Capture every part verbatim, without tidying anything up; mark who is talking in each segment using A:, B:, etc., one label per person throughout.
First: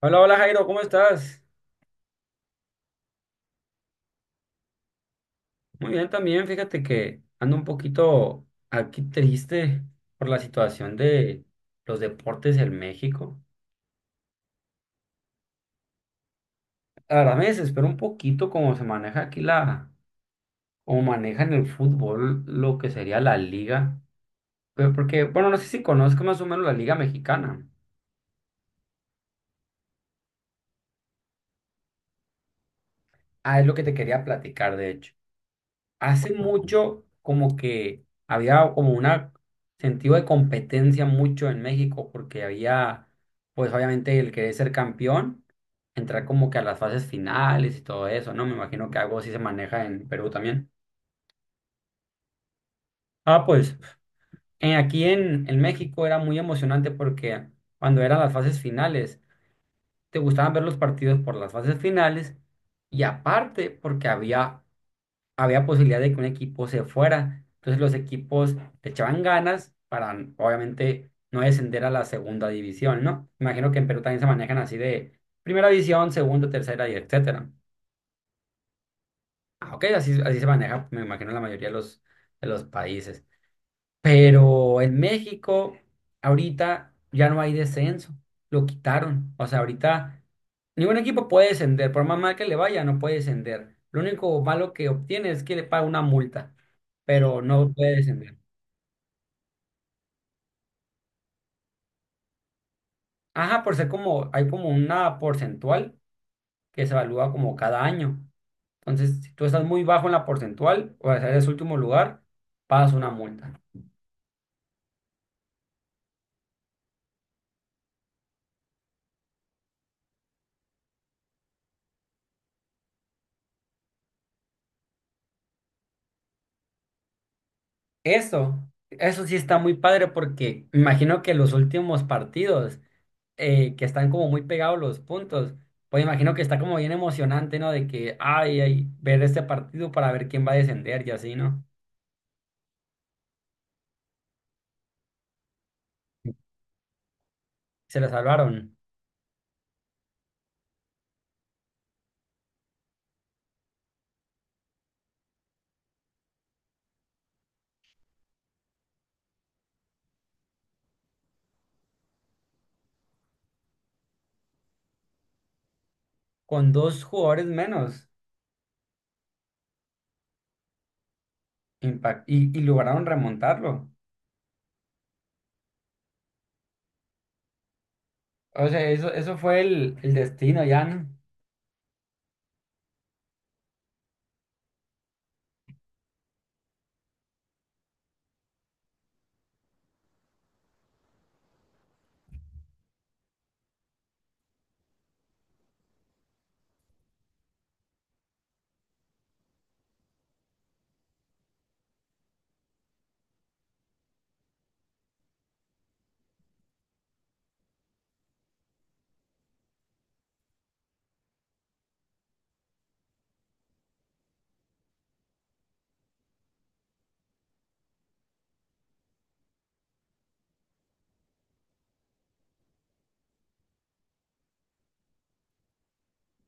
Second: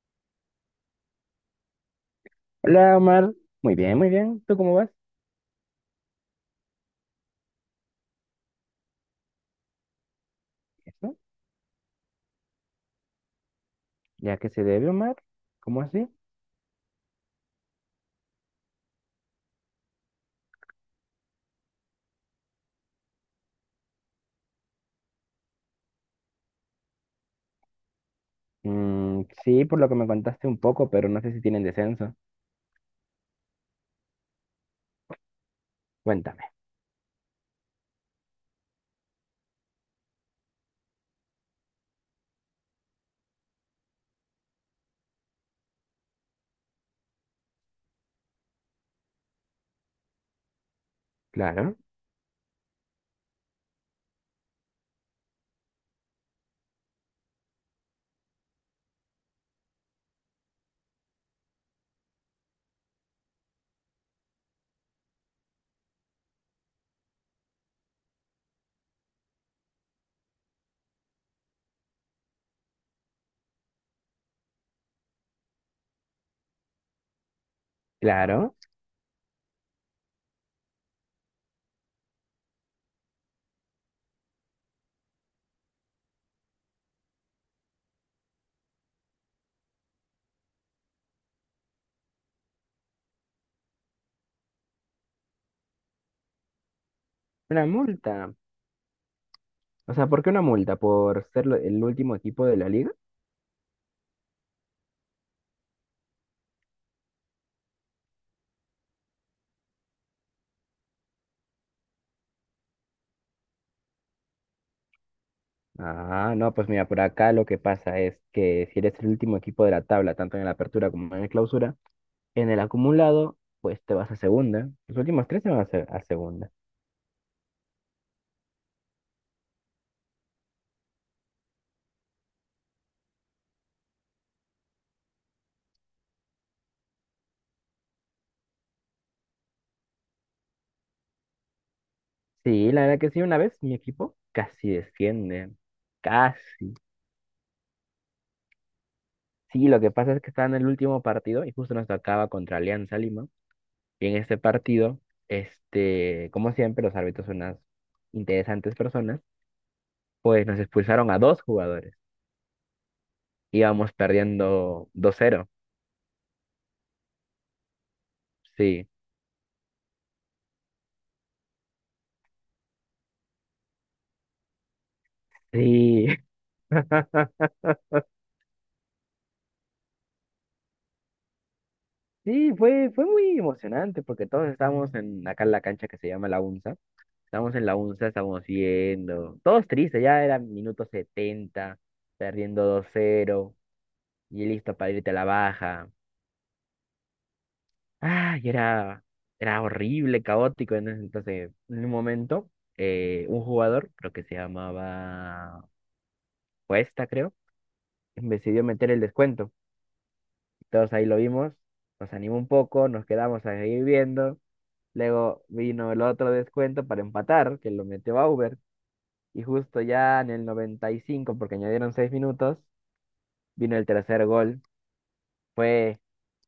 A: Hola, hola Jairo, ¿cómo estás?
B: Hola, Omar. Muy bien, muy bien. ¿Tú cómo vas?
A: Muy bien también, fíjate que ando un poquito aquí triste por la situación
B: ¿Eso?
A: de los deportes en México.
B: ¿Ya que se debe, Omar? ¿Cómo así?
A: La verdad me desespero un poquito cómo se maneja aquí la, cómo manejan el fútbol, lo que sería la liga. Pero porque, bueno, no sé si conozco más o menos la liga mexicana.
B: Mm, sí, por lo que me contaste un poco, pero no sé si tienen descenso.
A: Ah, es lo que te quería platicar, de hecho. Hace
B: Cuéntame.
A: mucho como que había como una sentido de competencia mucho en México porque había, pues obviamente el querer ser campeón, entrar como que a las fases finales y todo eso, ¿no? Me imagino que algo así se maneja en Perú también.
B: Claro,
A: Ah, pues eh, aquí en, en México era muy emocionante porque cuando eran las fases finales, te gustaban ver los partidos por las fases finales y aparte porque había había posibilidad de que un equipo se fuera. Entonces los equipos le echaban ganas para, obviamente, no descender a la segunda división, ¿no? Imagino que en Perú también se manejan así de primera división, segunda, tercera y etcétera.
B: claro.
A: Ah, ok, así, así se maneja, me imagino, la mayoría de los, de los países. Pero en México, ahorita ya no hay descenso, lo quitaron. O sea, ahorita ningún equipo puede descender, por más mal que le vaya, no puede descender. Lo único malo que obtiene es que le paga una multa, pero
B: Una
A: no puede
B: multa.
A: descender.
B: O sea, ¿por qué una multa? ¿Por ser lo- el último equipo de la liga?
A: Ajá, por ser como, hay como una porcentual que se evalúa como cada año. Entonces, si tú estás muy bajo en la porcentual, o sea, eres último lugar, pagas una multa.
B: Ah, no, pues mira, por acá lo que pasa es que si eres el último equipo de la tabla, tanto en la apertura como en la clausura, en el acumulado, pues te vas a segunda. Los últimos tres se van a, se- a segunda.
A: Eso, eso sí está muy padre porque me imagino que los últimos partidos. eh, que están como muy pegados los puntos. Pues imagino que está como bien emocionante, ¿no? De que, ay, ay, ver este partido para ver quién va a descender y así, ¿no?
B: Sí, la verdad que sí, una vez mi equipo casi desciende, casi.
A: Se la salvaron
B: Sí, lo que pasa es que estaba en el último partido y justo nos tocaba contra Alianza Lima. Y en este partido, este, como siempre, los árbitros son unas interesantes personas, pues nos expulsaron a dos jugadores. Íbamos perdiendo dos cero.
A: con dos jugadores menos
B: Sí,
A: impact y, y lograron remontarlo.
B: sí.
A: O sea, eso, eso fue el, el destino ya, ¿no?
B: Sí, fue, fue muy emocionante porque todos estábamos en acá en la cancha que se llama La UNSA. Estamos en la UNSA, estamos viendo. Todos tristes, ya era minuto setenta perdiendo dos cero y listo para irte a la baja. Ah, y era, era horrible, caótico. En ese entonces, en un momento, eh, un jugador, creo que se llamaba Cuesta, creo, decidió meter el descuento. Todos ahí lo vimos, nos animó un poco, nos quedamos ahí viendo. Luego vino el otro descuento para empatar, que lo metió Bauer. Y justo ya en el noventa y cinco, porque añadieron seis minutos, vino el tercer gol. Fue,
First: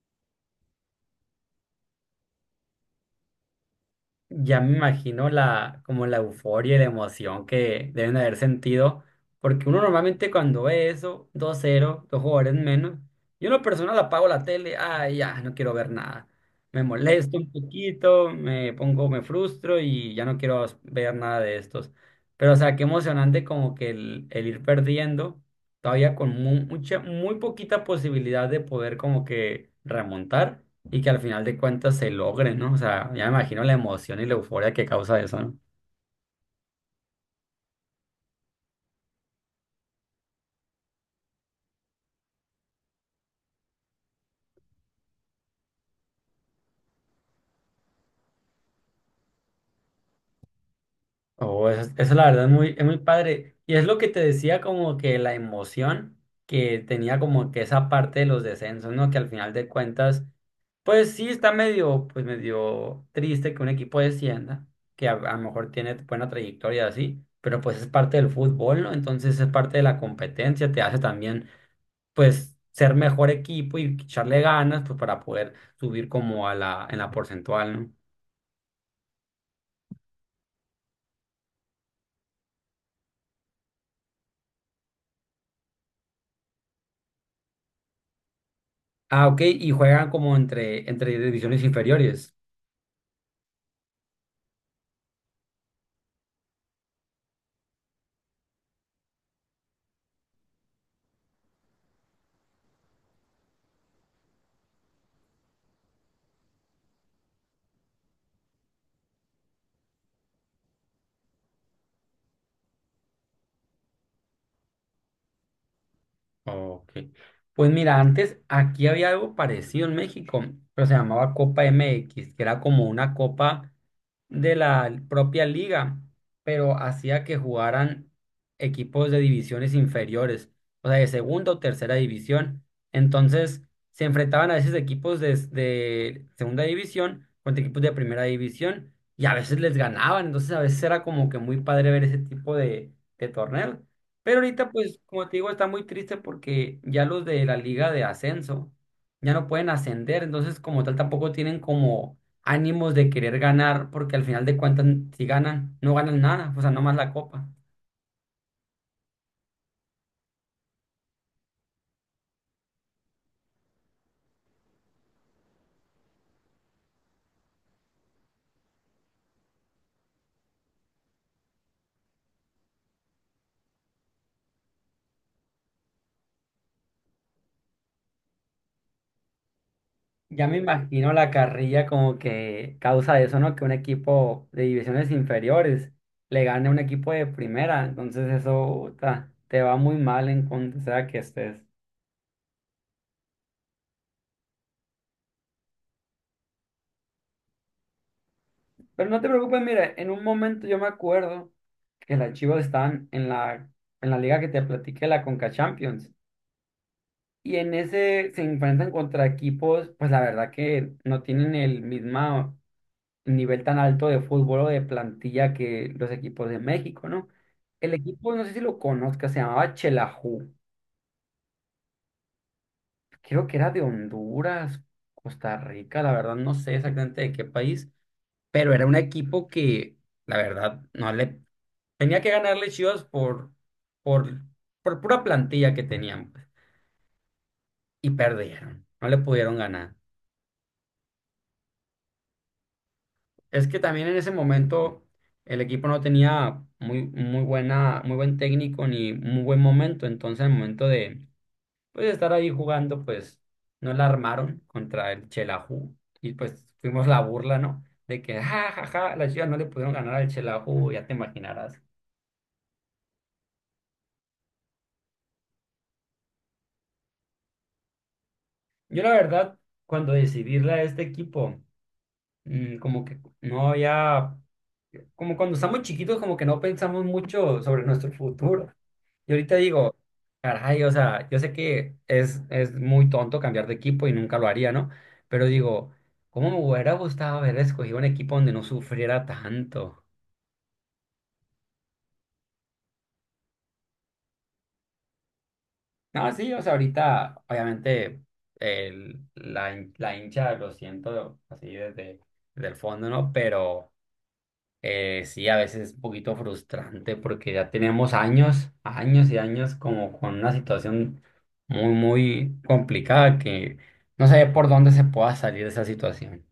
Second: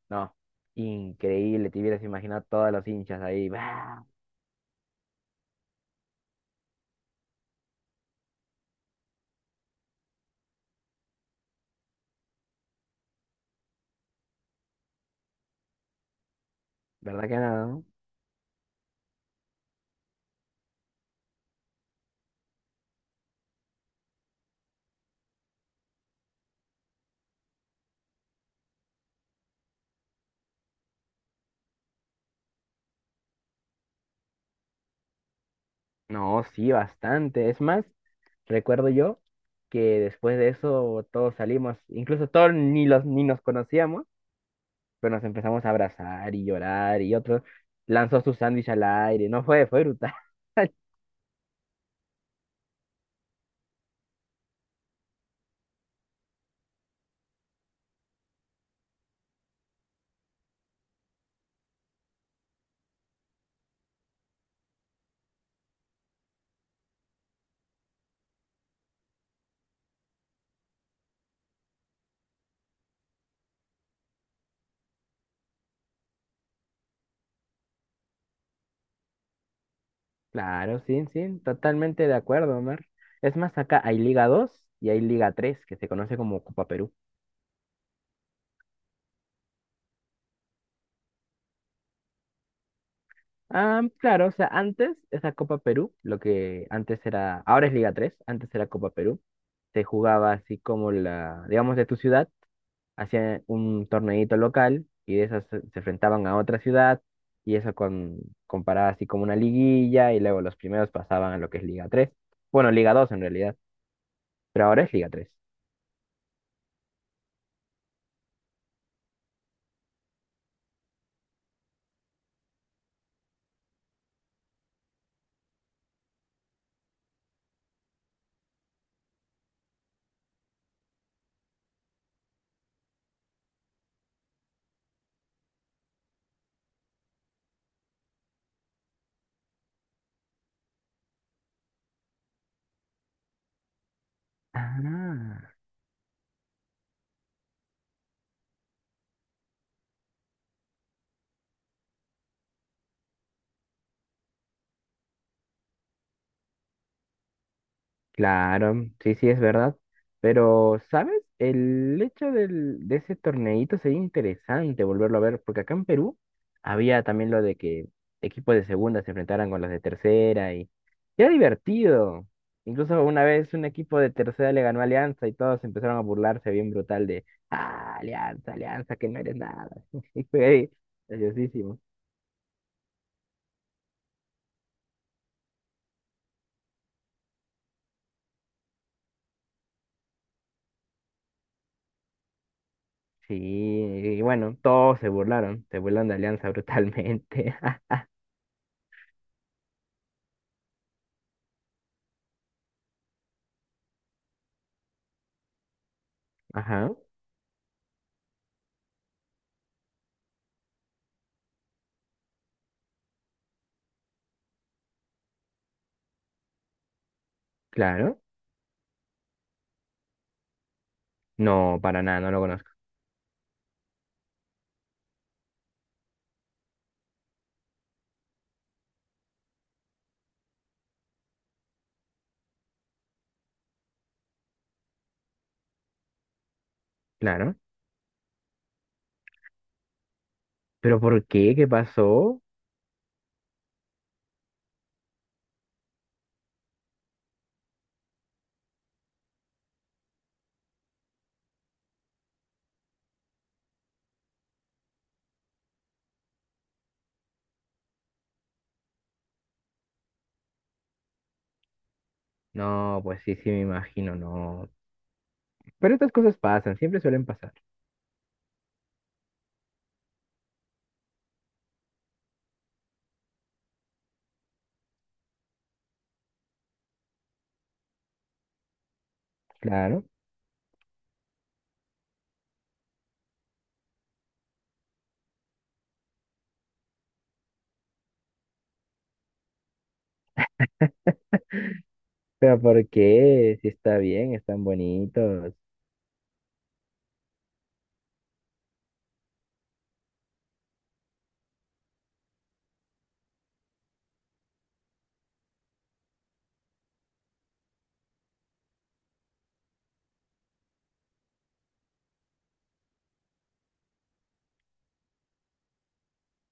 B: no, increíble. Te hubieras imaginado todos los hinchas ahí. ¡Bah!
A: Ya me imagino la, como la euforia y la emoción que deben haber sentido, porque uno normalmente cuando ve eso, dos cero dos jugadores menos, yo en lo personal apago la tele, ay, ya, no quiero ver nada. Me
B: ¿Verdad que
A: molesto un
B: no?
A: poquito, me pongo, me frustro y ya no quiero ver nada de estos. Pero, o sea, qué emocionante como que el, el ir perdiendo todavía con mu- mucha, muy poquita posibilidad de poder como que remontar y que al final de cuentas se logre, ¿no? O sea, ya me imagino la emoción y la euforia que causa eso, ¿no?
B: No, sí, bastante. Es más, recuerdo yo que después de eso todos salimos, incluso todos ni los ni nos conocíamos, pero nos empezamos a abrazar y llorar y otro lanzó su sándwich al aire. No fue, fue brutal.
A: Oh, eso, eso la verdad es muy, es muy padre. Y es lo que te decía como que la emoción que tenía como que esa parte de los descensos, ¿no? Que al final de cuentas, pues sí está medio, pues medio triste que un equipo descienda, que a, a lo mejor tiene buena trayectoria así, pero pues es parte del fútbol, ¿no? Entonces es parte de la competencia, te hace también, pues, ser mejor equipo y echarle ganas, pues para poder subir como a la, en la porcentual, ¿no?
B: Claro, sí, sí, totalmente de acuerdo, Omar. Es más, acá hay Liga dos y hay Liga tres que se conoce como Copa Perú.
A: Ah, ok, y juegan como entre, entre divisiones inferiores.
B: Ah, claro, o sea, antes esa Copa Perú, lo que antes era, ahora es Liga tres antes era Copa Perú, se jugaba así como la, digamos, de tu ciudad, hacían un torneito local y de esas se se enfrentaban a otra ciudad y eso con, comparaba así como una liguilla y luego los primeros pasaban a lo que es Liga tres. Bueno, Liga dos en realidad, pero ahora es Liga tres.
A: Ok. Pues mira, antes aquí había algo parecido en México, pero se llamaba Copa M X, que era como una copa de la propia liga, pero hacía que jugaran equipos de divisiones inferiores, o sea, de segunda o tercera división. Entonces, se enfrentaban a veces equipos de, de segunda división contra equipos de primera división y a veces les ganaban. Entonces, a veces era como que muy padre ver ese tipo de, de torneos. Pero ahorita, pues, como te
B: Ah.
A: digo, está muy triste porque ya los de la liga de ascenso ya no pueden ascender, entonces como tal tampoco tienen como ánimos de querer ganar, porque al final de cuentas, si ganan, no ganan nada, o sea, nomás la copa.
B: Claro, sí, sí, es verdad. Pero, ¿sabes? El hecho del, de ese torneito sería interesante volverlo a ver, porque acá en Perú había también lo de que equipos de segunda se enfrentaran con los de tercera y era divertido. Incluso una vez un equipo de tercera le ganó a Alianza y todos empezaron a burlarse bien brutal de, ah, Alianza, Alianza, que no eres nada. Y fue
A: Ya me
B: ahí,
A: imagino la
B: graciosísimo.
A: carrilla como que causa eso, ¿no? Que un equipo de divisiones inferiores le gane a un equipo de primera, entonces eso ta, te va muy mal en cuanto sea que estés.
B: Sí, y bueno, todos se burlaron, se burlaron de Alianza brutalmente.
A: Pero no te preocupes, mira, en un momento yo me acuerdo que las Chivas están en la, en la liga que te platiqué, la Conca Champions.
B: Ajá,
A: Y en ese se enfrentan contra equipos, pues la verdad que no tienen el mismo nivel tan alto de fútbol o de plantilla que los equipos de México, ¿no? El
B: claro.
A: equipo, no sé si lo conozca, se llamaba Chelaju.
B: No, para nada, no lo conozco.
A: Creo que era de Honduras, Costa Rica, la verdad no sé exactamente de qué país, pero era un equipo que, la verdad, no le tenía que ganarle Chivas por, por, por pura plantilla que tenían, pues,
B: Claro.
A: y perdieron, no le pudieron ganar.
B: ¿Pero por qué? ¿Qué pasó?
A: Es que también en ese momento el equipo no tenía muy, muy buena, muy buen técnico ni muy buen momento. Entonces, al momento de pues, estar ahí jugando, pues no la armaron contra el Chelaju. Y pues fuimos la burla, ¿no? De que, ja, ja, ja, las Chivas no le pudieron ganar al Chelaju, ya te imaginarás.
B: No, pues sí, sí, me imagino, no. Pero estas cosas pasan, siempre suelen pasar.
A: Yo, la verdad, cuando decidí irle a este equipo, mm, como que no había. Como cuando estamos chiquitos, como que no pensamos mucho sobre nuestro futuro. Y ahorita digo,
B: Claro.
A: caray, o sea, yo sé que es, es muy tonto cambiar de equipo y nunca lo haría, ¿no? Pero digo, ¿cómo me hubiera gustado haber escogido un equipo donde no sufriera tanto?
B: ¿Pero por qué? Si está bien, están bonitos.
A: No, sí, o sea, ahorita, obviamente, el, la, hin- la hincha lo siento así desde, desde el fondo, ¿no? Pero... Eh, sí, a veces es un poquito frustrante porque ya tenemos años, años y años como con una situación muy, muy complicada que no sé por dónde se pueda salir de esa situación.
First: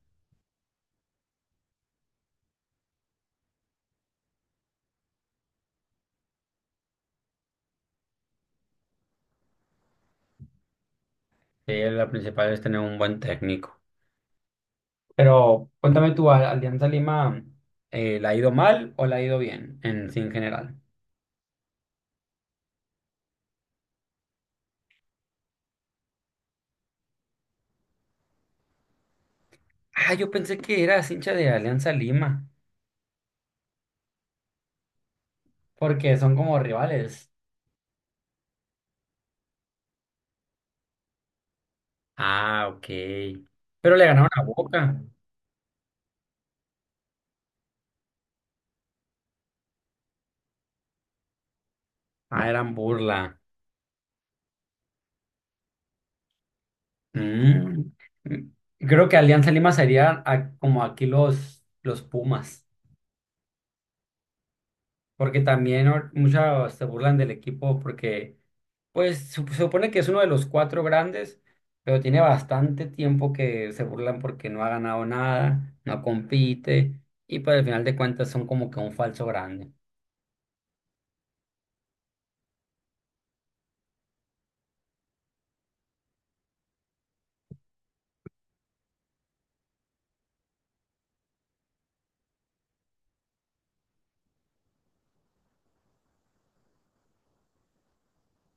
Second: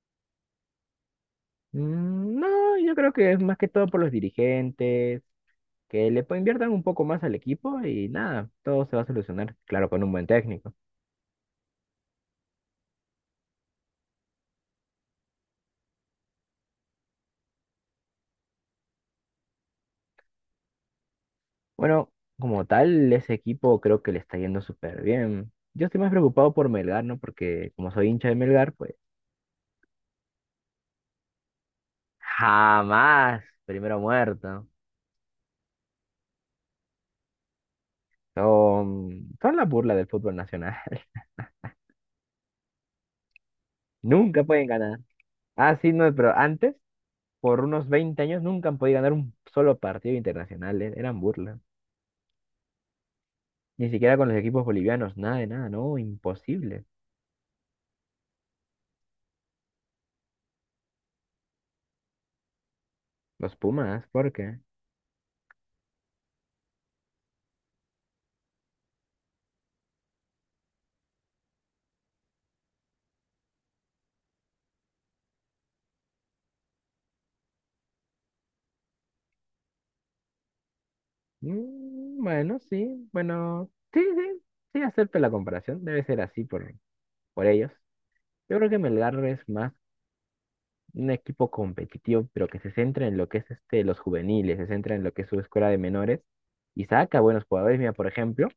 B: Mm, no, yo creo que es más que todo por los dirigentes, que le po- inviertan un poco más al equipo y nada, todo se va a solucionar. Claro, con un buen técnico.
A: Sí, la principal es tener un buen técnico. Pero cuéntame tú, ¿a Alianza Lima eh, la ha ido mal o la ha ido bien en, sí, en general?
B: Bueno, como tal, ese equipo creo que le está yendo súper bien. Yo estoy más preocupado por Melgar, ¿no? Porque como soy hincha de Melgar, pues.
A: Ah, yo pensé que eras hincha de Alianza Lima
B: Jamás. Primero muerto.
A: porque son como rivales.
B: Son, son la burla del fútbol nacional.
A: Ah, ok. Pero le ganaron a
B: Nunca pueden ganar.
A: Boca.
B: Ah, sí, no, pero antes, por unos veinte años, nunca han podido ganar un solo partido internacional. eh, Eran burla.
A: Ah, eran burla.
B: Ni siquiera con los equipos bolivianos. Nada de nada, no, imposible.
A: Mm. Creo que Alianza Lima sería a- como aquí los, los Pumas,
B: Los Pumas, ¿por qué?
A: porque también or- muchos se burlan del equipo porque pues sup- se supone que es uno de los cuatro grandes, pero tiene bastante tiempo que se burlan porque no ha ganado nada, no compite y pues al final de cuentas son como que un falso grande.
B: Mm, bueno, sí, bueno, sí, sí, sí, acepto la comparación. Debe ser así por, por ellos. Yo creo que Melgar es más un equipo competitivo, pero que se centra en lo que es este, los juveniles, se centra en lo que es su escuela de menores y saca buenos jugadores. Mira, por ejemplo,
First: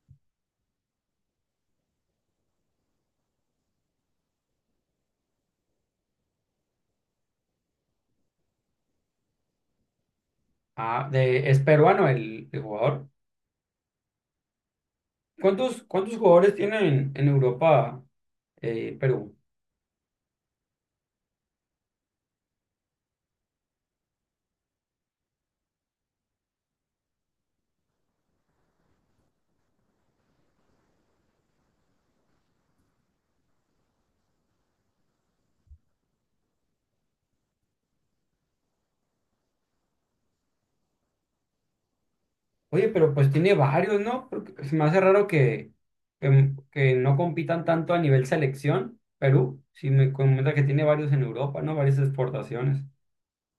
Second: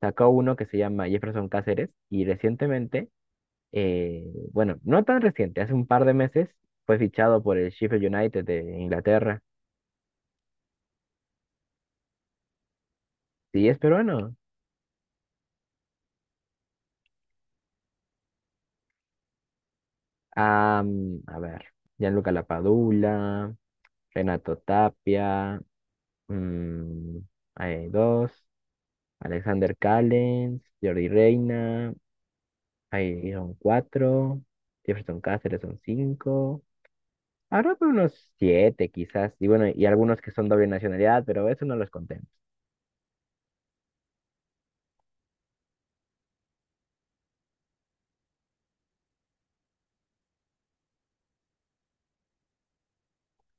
B: sacó uno que se llama Jefferson Cáceres y recientemente, eh, bueno, no tan reciente, hace un par de meses fue fichado por el Sheffield United de Inglaterra.
A: Ah, de, es peruano el, el jugador.
B: Sí, es peruano.
A: ¿Cuántos, cuántos jugadores tienen en Europa eh, Perú?
B: Am, a ver, Gianluca Lapadula, Renato Tapia, mm, hay dos, Alexander Callens, Jordi Reina. Ahí son cuatro. Jefferson Cáceres son cinco. Habrá por unos siete quizás. Y bueno, y algunos que son doble nacionalidad, pero eso no los contemos.
A: Oye, pero pues tiene varios, ¿no? Porque pues, se me hace raro que, que, mm, que no compitan tanto a nivel selección. Perú, si me comenta que tiene varios en Europa, ¿no? Varias exportaciones.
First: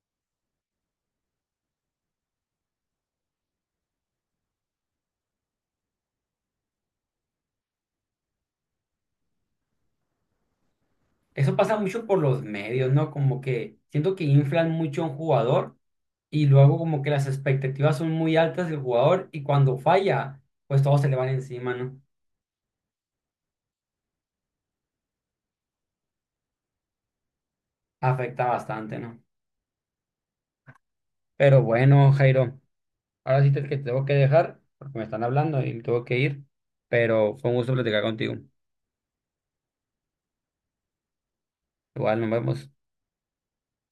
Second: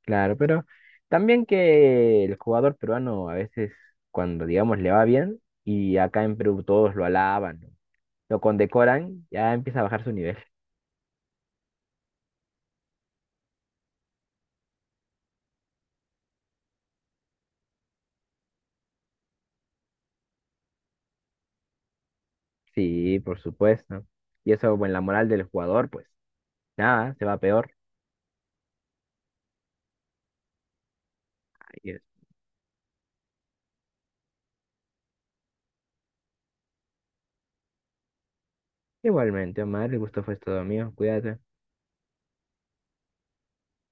B: Claro, pero también que el jugador peruano a veces, cuando digamos le va bien, y acá en Perú todos lo alaban, ¿no? Lo condecoran, ya empieza a bajar su nivel.
A: Eso pasa mucho por los medios, ¿no? Como que siento que inflan mucho a un jugador y luego como que las expectativas son muy altas del jugador y cuando falla, pues todos se le van encima, ¿no?
B: Sí, por supuesto. Y eso, bueno, la moral del jugador, pues nada, se va peor.
A: Afecta bastante, ¿no? Pero
B: Ahí es.
A: bueno, Jairo, ahora sí te, que te tengo que dejar porque me están hablando y me tengo que ir, pero fue un gusto platicar contigo.
B: Igualmente, Omar, el gusto fue todo mío. Cuídate.
A: Igual nos vemos.